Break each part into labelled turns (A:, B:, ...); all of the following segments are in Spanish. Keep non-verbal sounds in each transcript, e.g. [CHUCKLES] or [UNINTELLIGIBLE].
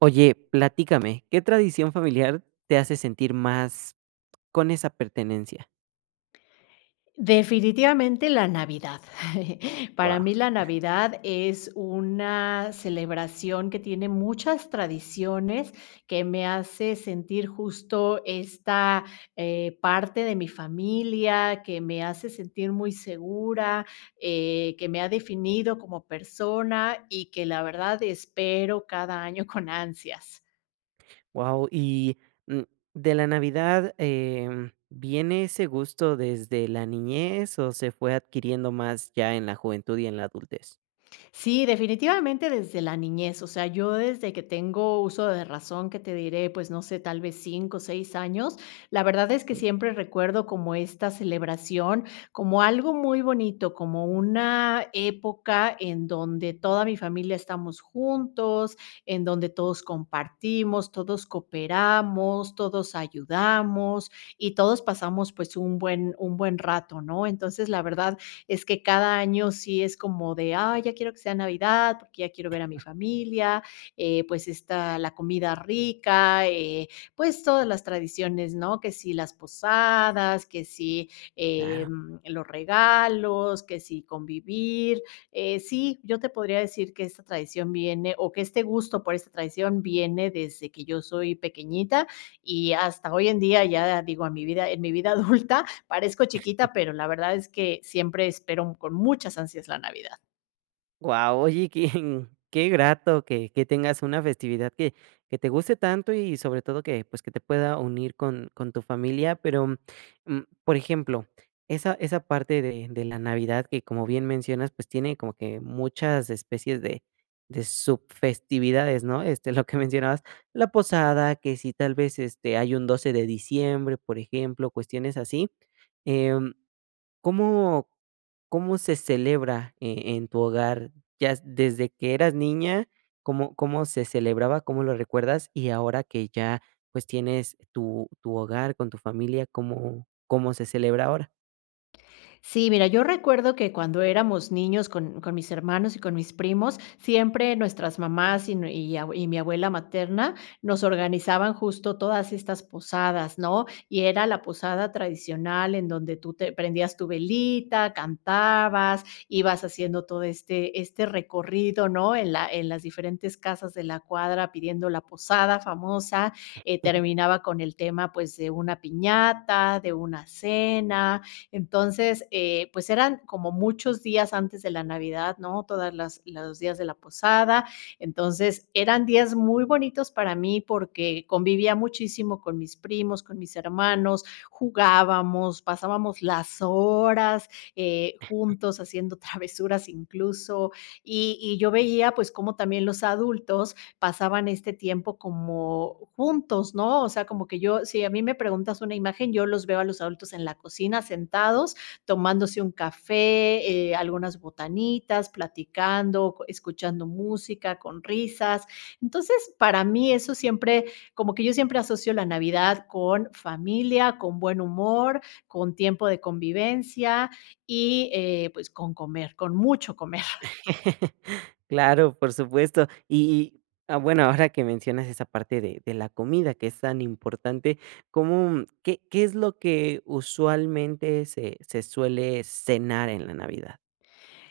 A: Oye, platícame. ¿Qué tradición familiar te hace sentir más con esa pertenencia?
B: Definitivamente la navidad. [LAUGHS] Para
A: Guau.
B: mí, la Navidad es una celebración que tiene muchas tradiciones, que me hace sentir justo esta, eh, parte de mi familia, que me hace sentir muy segura, eh, que me ha definido como persona y que, la verdad, espero cada año con ansias.
A: Guau. Y, mm, de la navidad, em, ¿viene ese gusto desde la niñez o se fue adquiriendo más ya en la juventud y en la adultez?
B: Sí, definitivamente, desde la niñez, o sea, yo desde que tengo uso de razón, que te diré, pues no sé, tal vez 5 o 6 años, la verdad, es que
A: [UNINTELLIGIBLE]
B: siempre recuerdo como esta celebración como algo muy bonito, como una época en donde toda mi familia estamos juntos, en donde todos compartimos, todos cooperamos, todos ayudamos y todos pasamos, pues, un buen un buen rato, ¿no? Entonces, la verdad es que cada año sí es como de: "Ay, ya quiero que sea Navidad, porque ya quiero ver a mi familia". Eh, pues, está la comida rica eh, pues todas las tradiciones, ¿no?, que si las posadas, que si,
A: Claro.
B: em, los regalos, que si convivir. Eh, sí, yo te podría decir que esta tradición viene o que este gusto por esta tradición viene desde que yo soy pequeñita y hasta hoy en día, ya digo a mi vida en mi vida adulta parezco
A: [CHUCKLES]
B: chiquita, pero la verdad es que siempre espero con muchas ansias la Navidad.
A: Guau, oye, quién qué grato que que tengas una festividad que que te guste tanto y sobre todo que, pues, que te pueda unir con con tu familia. Pero, mm, por ejemplo, esa esa parte de de la Navidad que, como bien mencionas, pues, tiene como que muchas especies de de sub festividades, ¿no?, este, lo que mencionabas, la posada, que si tal vez, este, hay un 12 de diciembre, por ejemplo, cuestiones así, em, ¿cómo cómo se celebra, eh, en tu hogar? Ya desde que eras niña, ¿cómo cómo se celebraba? ¿Cómo lo recuerdas? Y ahora que ya, pues, tienes tu tu hogar con tu familia ¿cómo cómo se celebra ahora?
B: Sí, mira, yo recuerdo que cuando éramos niños con con mis hermanos y con mis primos, siempre nuestras mamás y nue y ab y mi abuela materna, nos organizaban justo todas estas posadas, ¿no?, y era la posada tradicional en donde tú te prendías tu velita, cantabas, ibas haciendo todo este este recorrido, ¿no?, en la en las diferentes casas de la cuadra pidiendo la posada famosa, eh,
A: [CHUCKLES]
B: terminaba con el tema, pues, de una piñata, de una cena, entonces, eh, pues eran como muchos días antes de la navidad, ¿no?, todas las los días de la posada. Entonces, eran días muy bonitos para mí, porque convivía muchísimo con mis primos, con mis hermanos, jugábamos, pasábamos las horas, eh, juntos haciendo travesuras incluso, y y yo veía pues como también los adultos pasaban este tiempo como juntos, ¿no?, o sea, como que yo si a mí me preguntas una imagen yo los veo a los adultos en la cocina sentados tomándose un café, eh, algunas botanitas, platicando, escuchando música con risas. Entonces para mí, eso siempre como que yo siempre asocio la Navidad con familia, con buen humor, con tiempo de convivencia y, eh, pues, con comer con mucho comer.
A: [LAUGHS] Claro, por supuesto. Y y, ah, bueno, ahora que mencionas esa parte de de la comida que es tan importante, ¿cómo qué qué es lo que usualmente se se suele cenar en la Navidad?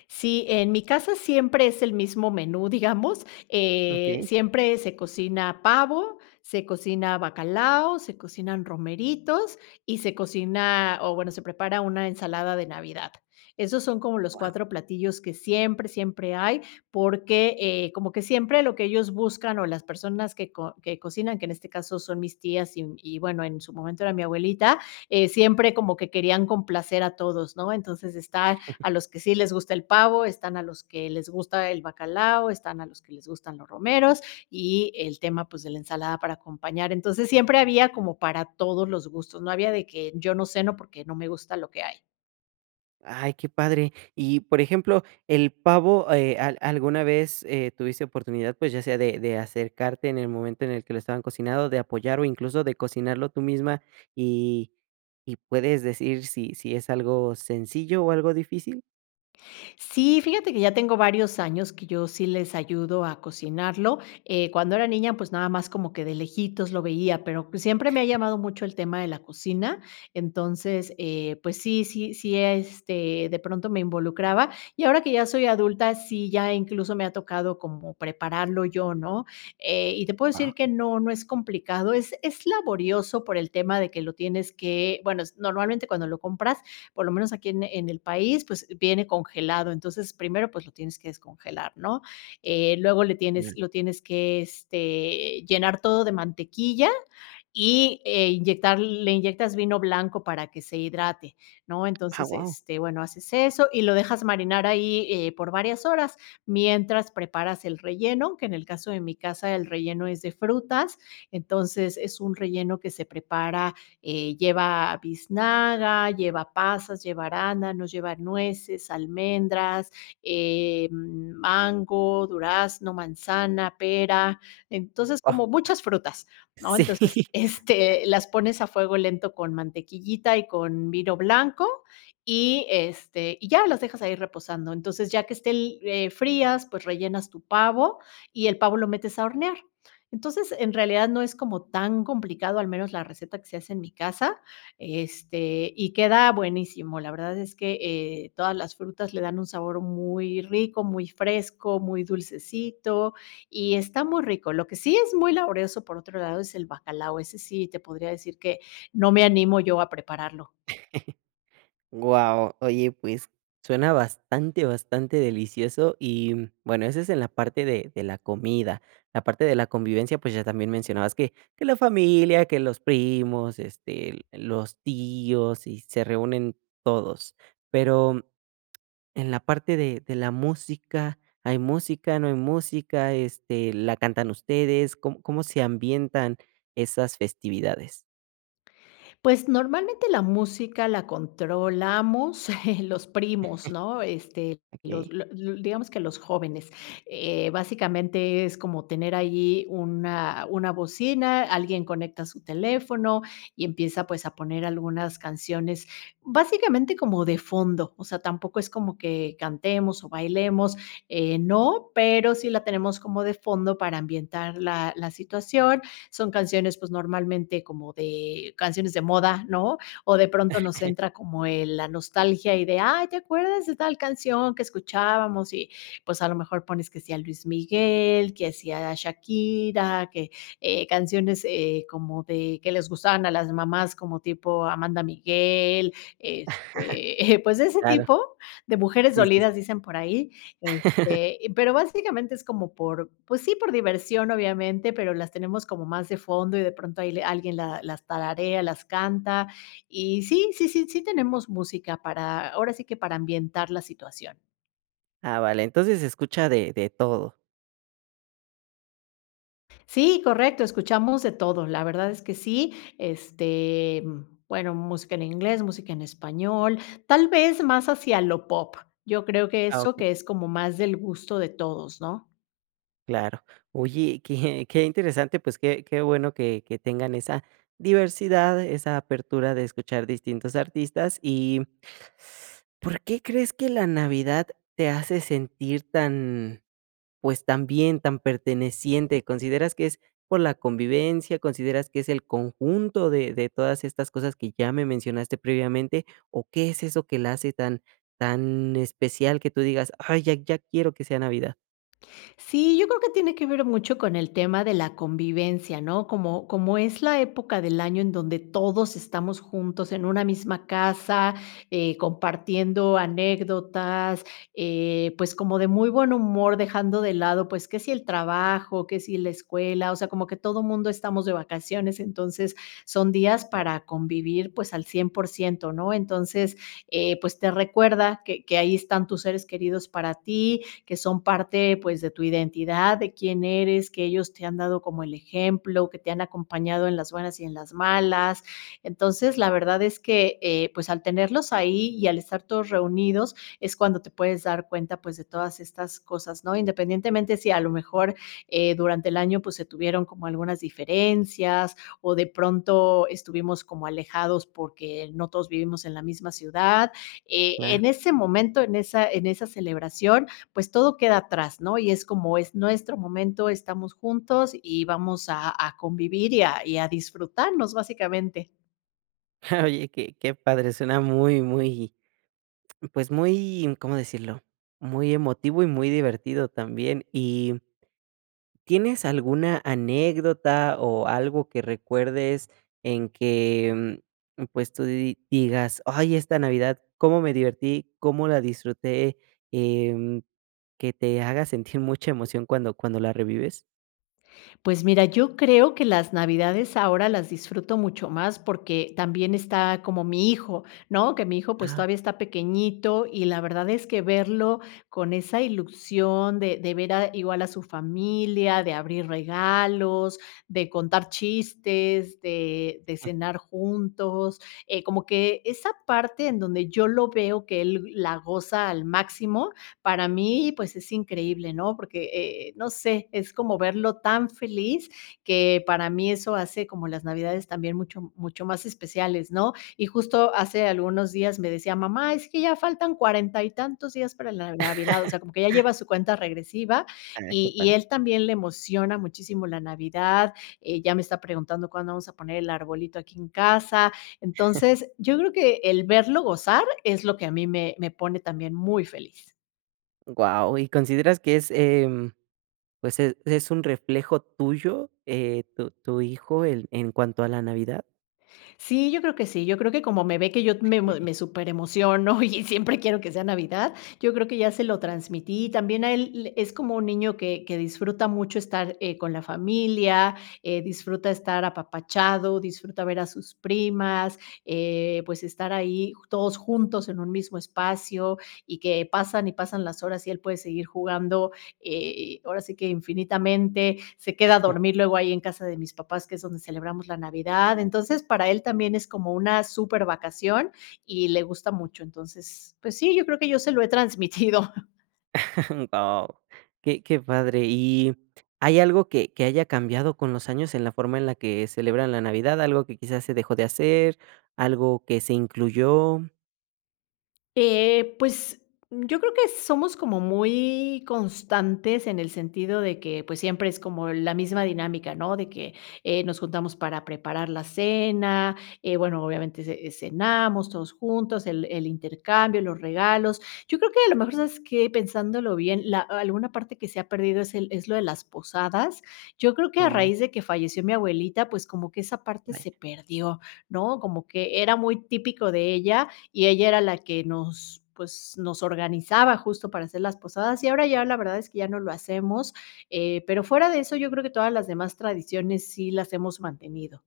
B: Sí, en mi casa siempre es el mismo menú, digamos, eh,
A: Okey.
B: siempre se cocina pavo, se cocina bacalao, se cocinan romeritos y se cocina, o bueno, se prepara una ensalada de navidad. Esos son como los
A: Guau.
B: 4 platillos que siempre, siempre hay, porque, eh, como que siempre lo que ellos buscan, o las personas que co que cocinan, que en este caso son mis tías y y bueno, en su momento era mi abuelita, eh, siempre como que querían complacer a todos, ¿no?, entonces, están
A: [CHUCKLES]
B: a los que sí les gusta el pavo, están a los que les gusta el bacalao, están a los que les gustan los romeros y el tema, pues, de la ensalada para acompañar. Entonces, siempre había como para todos los gustos, no había de que yo no ceno, porque no me gusta lo que hay.
A: Ay, qué padre. Y, por ejemplo, el pavo, eh, ¿a alguna vez, eh, tuviste oportunidad, pues, ya sea de de acercarte en el momento en el que lo estaban cocinando, de apoyar o incluso de cocinarlo tú misma? Y y ¿puedes decir sí sí es algo sencillo o algo difícil?
B: Sí, fíjate que ya tengo varios años que yo sí les ayudo a cocinarlo. Eh, cuando era niña, pues nada más como que de lejitos lo veía, pero pues siempre me ha llamado mucho el tema de la cocina. Entonces, eh, pues sí sí sí, este, de pronto me involucraba y ahora que ya soy adulta, sí ya incluso me ha tocado como prepararlo yo, ¿no?, eh, y te puedo
A: Ah.
B: decir que no, no es complicado, es es laborioso por el tema de que lo tienes que bueno, normalmente cuando lo compras, por lo menos aquí en en el país, pues viene congelado, entonces primero pues lo tienes que descongelar, ¿no?, eh, luego le tienes, lo tienes que, este, llenar todo de mantequilla y inyectar le inyectas vino blanco para que se hidrate, ¿no?
A: Ah,
B: Entonces
A: guau.
B: este bueno haces eso y lo dejas marinar ahí eh por varias horas mientras preparas el relleno, que en el caso de mi casa el relleno es de frutas, entonces es un relleno que se prepara eh, lleva biznaga, lleva pasas, lleva arándanos, lleva nueces, almendras, eh mango, durazno, manzana, pera, entonces
A: Guau.
B: como muchas frutas, ¿no? Entonces,
A: Sí
B: este, las pones a fuego lento con mantequillita y con vino blanco y, este, y ya las dejas ahí reposando, entonces ya que esté li eh, frías, pues rellenas tu pavo y el pavo lo metes a hornear. Entonces, en realidad no es como tan complicado, al menos la receta que se hace en mi casa, este, y queda buenísimo. La verdad es que, eh, todas las frutas le dan un sabor muy rico, muy fresco, muy dulcecito y está muy rico. Lo que sí es muy laborioso, por otro lado, es el bacalao, ese sí te podría decir que no me animo yo a prepararlo.
A: [CHUCKLES] Guau, oye pues suena bastante bastante, delicioso y bueno, eso es en la parte de de la comida. La parte de la convivencia, pues ya también mencionabas que que la familia, que los primos, este, los tíos y se reúnen todos. Pero en la parte de de la música, ¿hay música, no hay música, este, la cantan ustedes, com cómo se ambientan esas festividades?
B: Pues normalmente la música la controlamos, [CHUCKLES] los primos, ¿no?,
A: [CHUCKLES]
B: este, los
A: Okey.
B: la los digamos que los jóvenes, eh, básicamente es como tener allí una, una bocina, alguien conecta su teléfono y empieza pues a poner algunas canciones básicamente como de fondo, o sea, tampoco es como que cantemos o bailemos, eh, no, pero sí la tenemos como de fondo para ambientar la la situación. Son canciones, pues, normalmente como de canciones de moda, ¿no? O de pronto nos
A: [CHUCKLES]
B: entra como el la nostalgia y de: "Ay, ¿te acuerdas de tal canción que escuchábamos?", y pues, a lo mejor pones que sí a Luis Miguel, que si a Shakira, que, eh, canciones, eh, como de que les gustaban a las mamás como tipo Amanda Miguel, este, pues
A: [CHUCKLES]
B: de ese
A: Claro.
B: tipo de mujeres
A: Sí, sí, sí.
B: dolidas dicen por ahí,
A: [CHUCKLES]
B: este, pero básicamente es como por, pues sí por diversión obviamente, pero las tenemos como más de fondo y de pronto de ahí le alguien la las tararea, las canta y sí, sí, sí, sí tenemos música para, ahora sí que para ambientar la situación.
A: Ah, vale, entonces se escucha de de todo.
B: Sí, correcto, escuchamos de todo, la verdad es que sí, este, bueno, música en inglés, música en español, tal vez más hacia lo pop, Yo creo que
A: Ah,
B: eso
A: okey.
B: que es como más del gusto de todos, ¿no?
A: Claro. Oye, que que interesante, pues que que bueno que que tengan esa diversidad, esa apertura de escuchar distintos artistas y ¿por qué crees que la Navidad te hace sentir tan, pues, tan bien, tan perteneciente? ¿Consideras que es por la convivencia? ¿Consideras que es el conjunto de de todas estas cosas que ya me mencionaste previamente? ¿O qué es eso que la hace tan tan especial que tú digas, ay, ya ya quiero que sea navidad?
B: Sí, yo creo que tiene que ver mucho con el tema de la convivencia ¿no? Como como es la época del año en donde todos estamos juntos en una misma casa, eh, compartiendo anécdotas, eh, pues como de muy buen humor dejando de lado pues que si el trabajo, que si la escuela, o sea como que todo mundo estamos de vacaciones, entonces son días
A: Claro.
B: para convivir pues al 100 por 100 ¿no? Entonces, eh, pues te recuerda que que ahí están tus seres queridos para ti, que son parte pues de tu identidad, de quién eres, que ellos te han dado como el ejemplo, que te han acompañado en las buenas y en las malas, entonces la verdad es que, eh, pues al tenerlos ahí y al estar todos reunidos es cuando te puedes dar cuenta pues de todas estas cosas ¿no? Independientemente si a lo mejor eh, durante el año pues se tuvieron como algunas diferencias o de pronto estuvimos como alejados porque no todos vivimos en la misma ciudad, eh,
A: Claro.
B: en ese momento, en esa en esa celebración pues todo queda atrás, ¿no? Y es como es nuestro momento estamos juntos y vamos a a convivir y a y a disfrutarnos básicamente.
A: Oye que que padre suena muy, muy, pues, muy ¿Cómo decirlo? Muy emotivo y muy divertido también y ¿tienes alguna anécdota o algo que recuerdes en que, pues tú digas: "Ay esta navidad, cómo me divertí, cómo la disfruté", eh, que te haga sentir mucha emoción cuando cuando la revives?
B: Pues mira, yo creo que las navidades ahora las disfruto mucho más porque también está como mi hijo, ¿no? Que mi hijo, pues,
A: Ah.
B: todavía está pequeñito y la verdad es que verlo con esa ilusión de de ver a igual a su familia, de abrir regalos, de contar chistes, de de cenar juntos, eh, como que esa parte en donde yo lo veo que él la goza al máximo, para mí pues es increíble, ¿no? Porque, e eh, no sé, es como verlo tan feliz que para mí eso hace como las navidades también mucho mucho más especiales, ¿no? Y justo hace algunos días me decía mamá es que ya faltan cuarenta y tantos días para la navidad, o
A: [LAUGHS]
B: sea como que ya lleva su cuenta regresiva
A: Ay, que
B: y y
A: padre.
B: él también le emociona muchísimo la navidad, eh ya me está preguntando cuándo vamos a poner el arbolito aquí en casa,
A: [CHUCKLES]
B: entonces yo creo que el verlo gozar es lo que a mí me me pone también muy feliz.
A: Guau y, ¿consideras que es, em, pues, es es un reflejo tuyo, eh, tu tu hijo, en cuanto a la navidad?
B: Sí, yo creo que sí, yo creo que como me ve, que yo me
A: [CHUCKLES]
B: me súperemociono y siempre quiero que sea Navidad, yo creo que ya se lo transmití. También a él, es como un niño que que disfruta mucho estar, eh, con la familia, eh, disfruta estar apapachado, disfruta ver a sus primas, eh, pues, estar ahí ju todos juntos en un mismo espacio y que pasan y pasan las horas y él puede seguir jugando, eh, ahora sí que infinitamente, se queda a
A: [CHUCKLES]
B: dormir luego ahí en casa de mis papás, que es donde celebramos la Navidad, entonces para él también es como una súper vacación y le gusta mucho, entonces, pues sí, yo creo que yo se lo he transmitido.
A: [CHUCKLES] No, qué qué padre, y, ¿hay algo que que haya cambiado con los años en la forma que celebran la Navidad? ¿Algo que quizás se dejó de hacer, algo que se incluyó?
B: Eh, pues, yo creo que somos como muy constantes en el sentido de que, pues, siempre es como la misma dinámica, ¿no? De que nos juntamos para preparar la cena, eh, bueno, obviamente ce cenamos todos juntos, el el intercambio, los regalos. Yo creo que a lo mejor sabes que pensándolo bien, la alguna parte que se ha perdido es el es lo de las posadas, yo creo que a
A: Mm.
B: raíz de que falleció mi abuelita, pues, como que esa parte
A: Vaya.
B: se perdió, ¿no? Como que era muy típico de ella, y ella era la que nos, pues, nos organizaba justo para hacer las posadas, y ahora ya la verdad es que ya no lo hacemos, eh, pero fuera de eso yo creo que todas las demás tradiciones sí las hemos mantenido.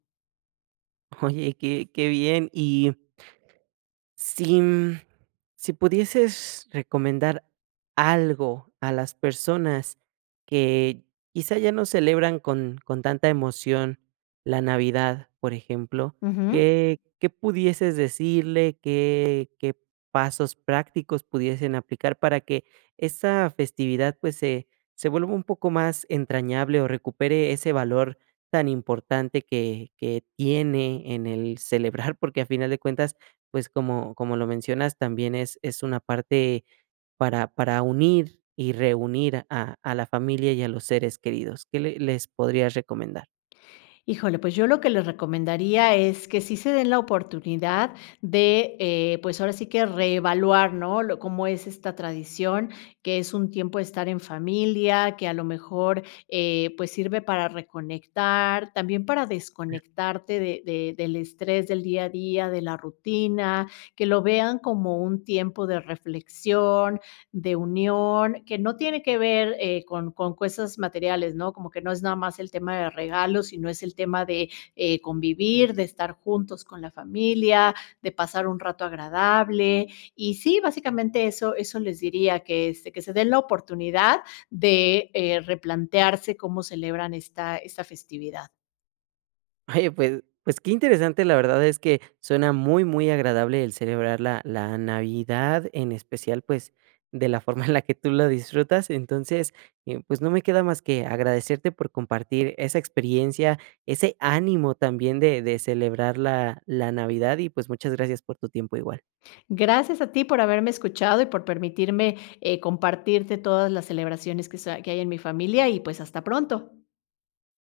A: Oye, que qué bien, y si, mm, si pudieses recomendar algo a las personas que quizá ya no celebran con con tanta emoción la navidad, por ejemplo,
B: Ujú.
A: qué qué pudieses decirle, ¿qué qué pasos prácticos pudiesen aplicar para que esa festividad, pues, se se vuelva un poco más entrañable, o recupere ese valor tan importante que que tiene en el celebrar? Porque, a final de cuentas, pues como, como lo mencionas también es es una parte para para unir y reunir a a la familia y a los seres queridos, ¿qué le les podrías recomendar?
B: Híjole, pues, yo lo que les recomendaría es que sí se den la oportunidad de, eh, pues, ahora sí que reevaluar, ¿no?, lo cómo es esta tradición, que es un tiempo de estar en familia, que a lo mejor, eh, pues sirve para reconectar, también para
A: Ya.
B: desconectarte de de del estrés del día a día, de la rutina, que lo vean como un tiempo de reflexión, de unión, que no tiene que ver, eh, con con cosas materiales, ¿no?, como que no es nada más el tema de regalos, sino, es el tema de, eh, convivir, de estar juntos con la familia, de pasar un rato agradable. Y sí, básicamente eso eso les diría que, este, que se den la oportunidad de, eh, replantearse cómo celebran esta esta festividad.
A: Oye, pues pues, qué interesante, la verdad es que suena muy muy agradable el celebrar la la navidad, en especial, pues, de la forma en la que tú lo disfrutas. Entonces, em, pues, no me queda más que agradecerte por compartir esa experiencia, ese ánimo también de de celebrar la la navidad y pues, muchas gracias por tu tiempo igual.
B: Gracias a ti por haberme escuchado y por permitirme, eh, compartirte todas las celebraciones que sa que hay en mi familia y, pues, hasta pronto.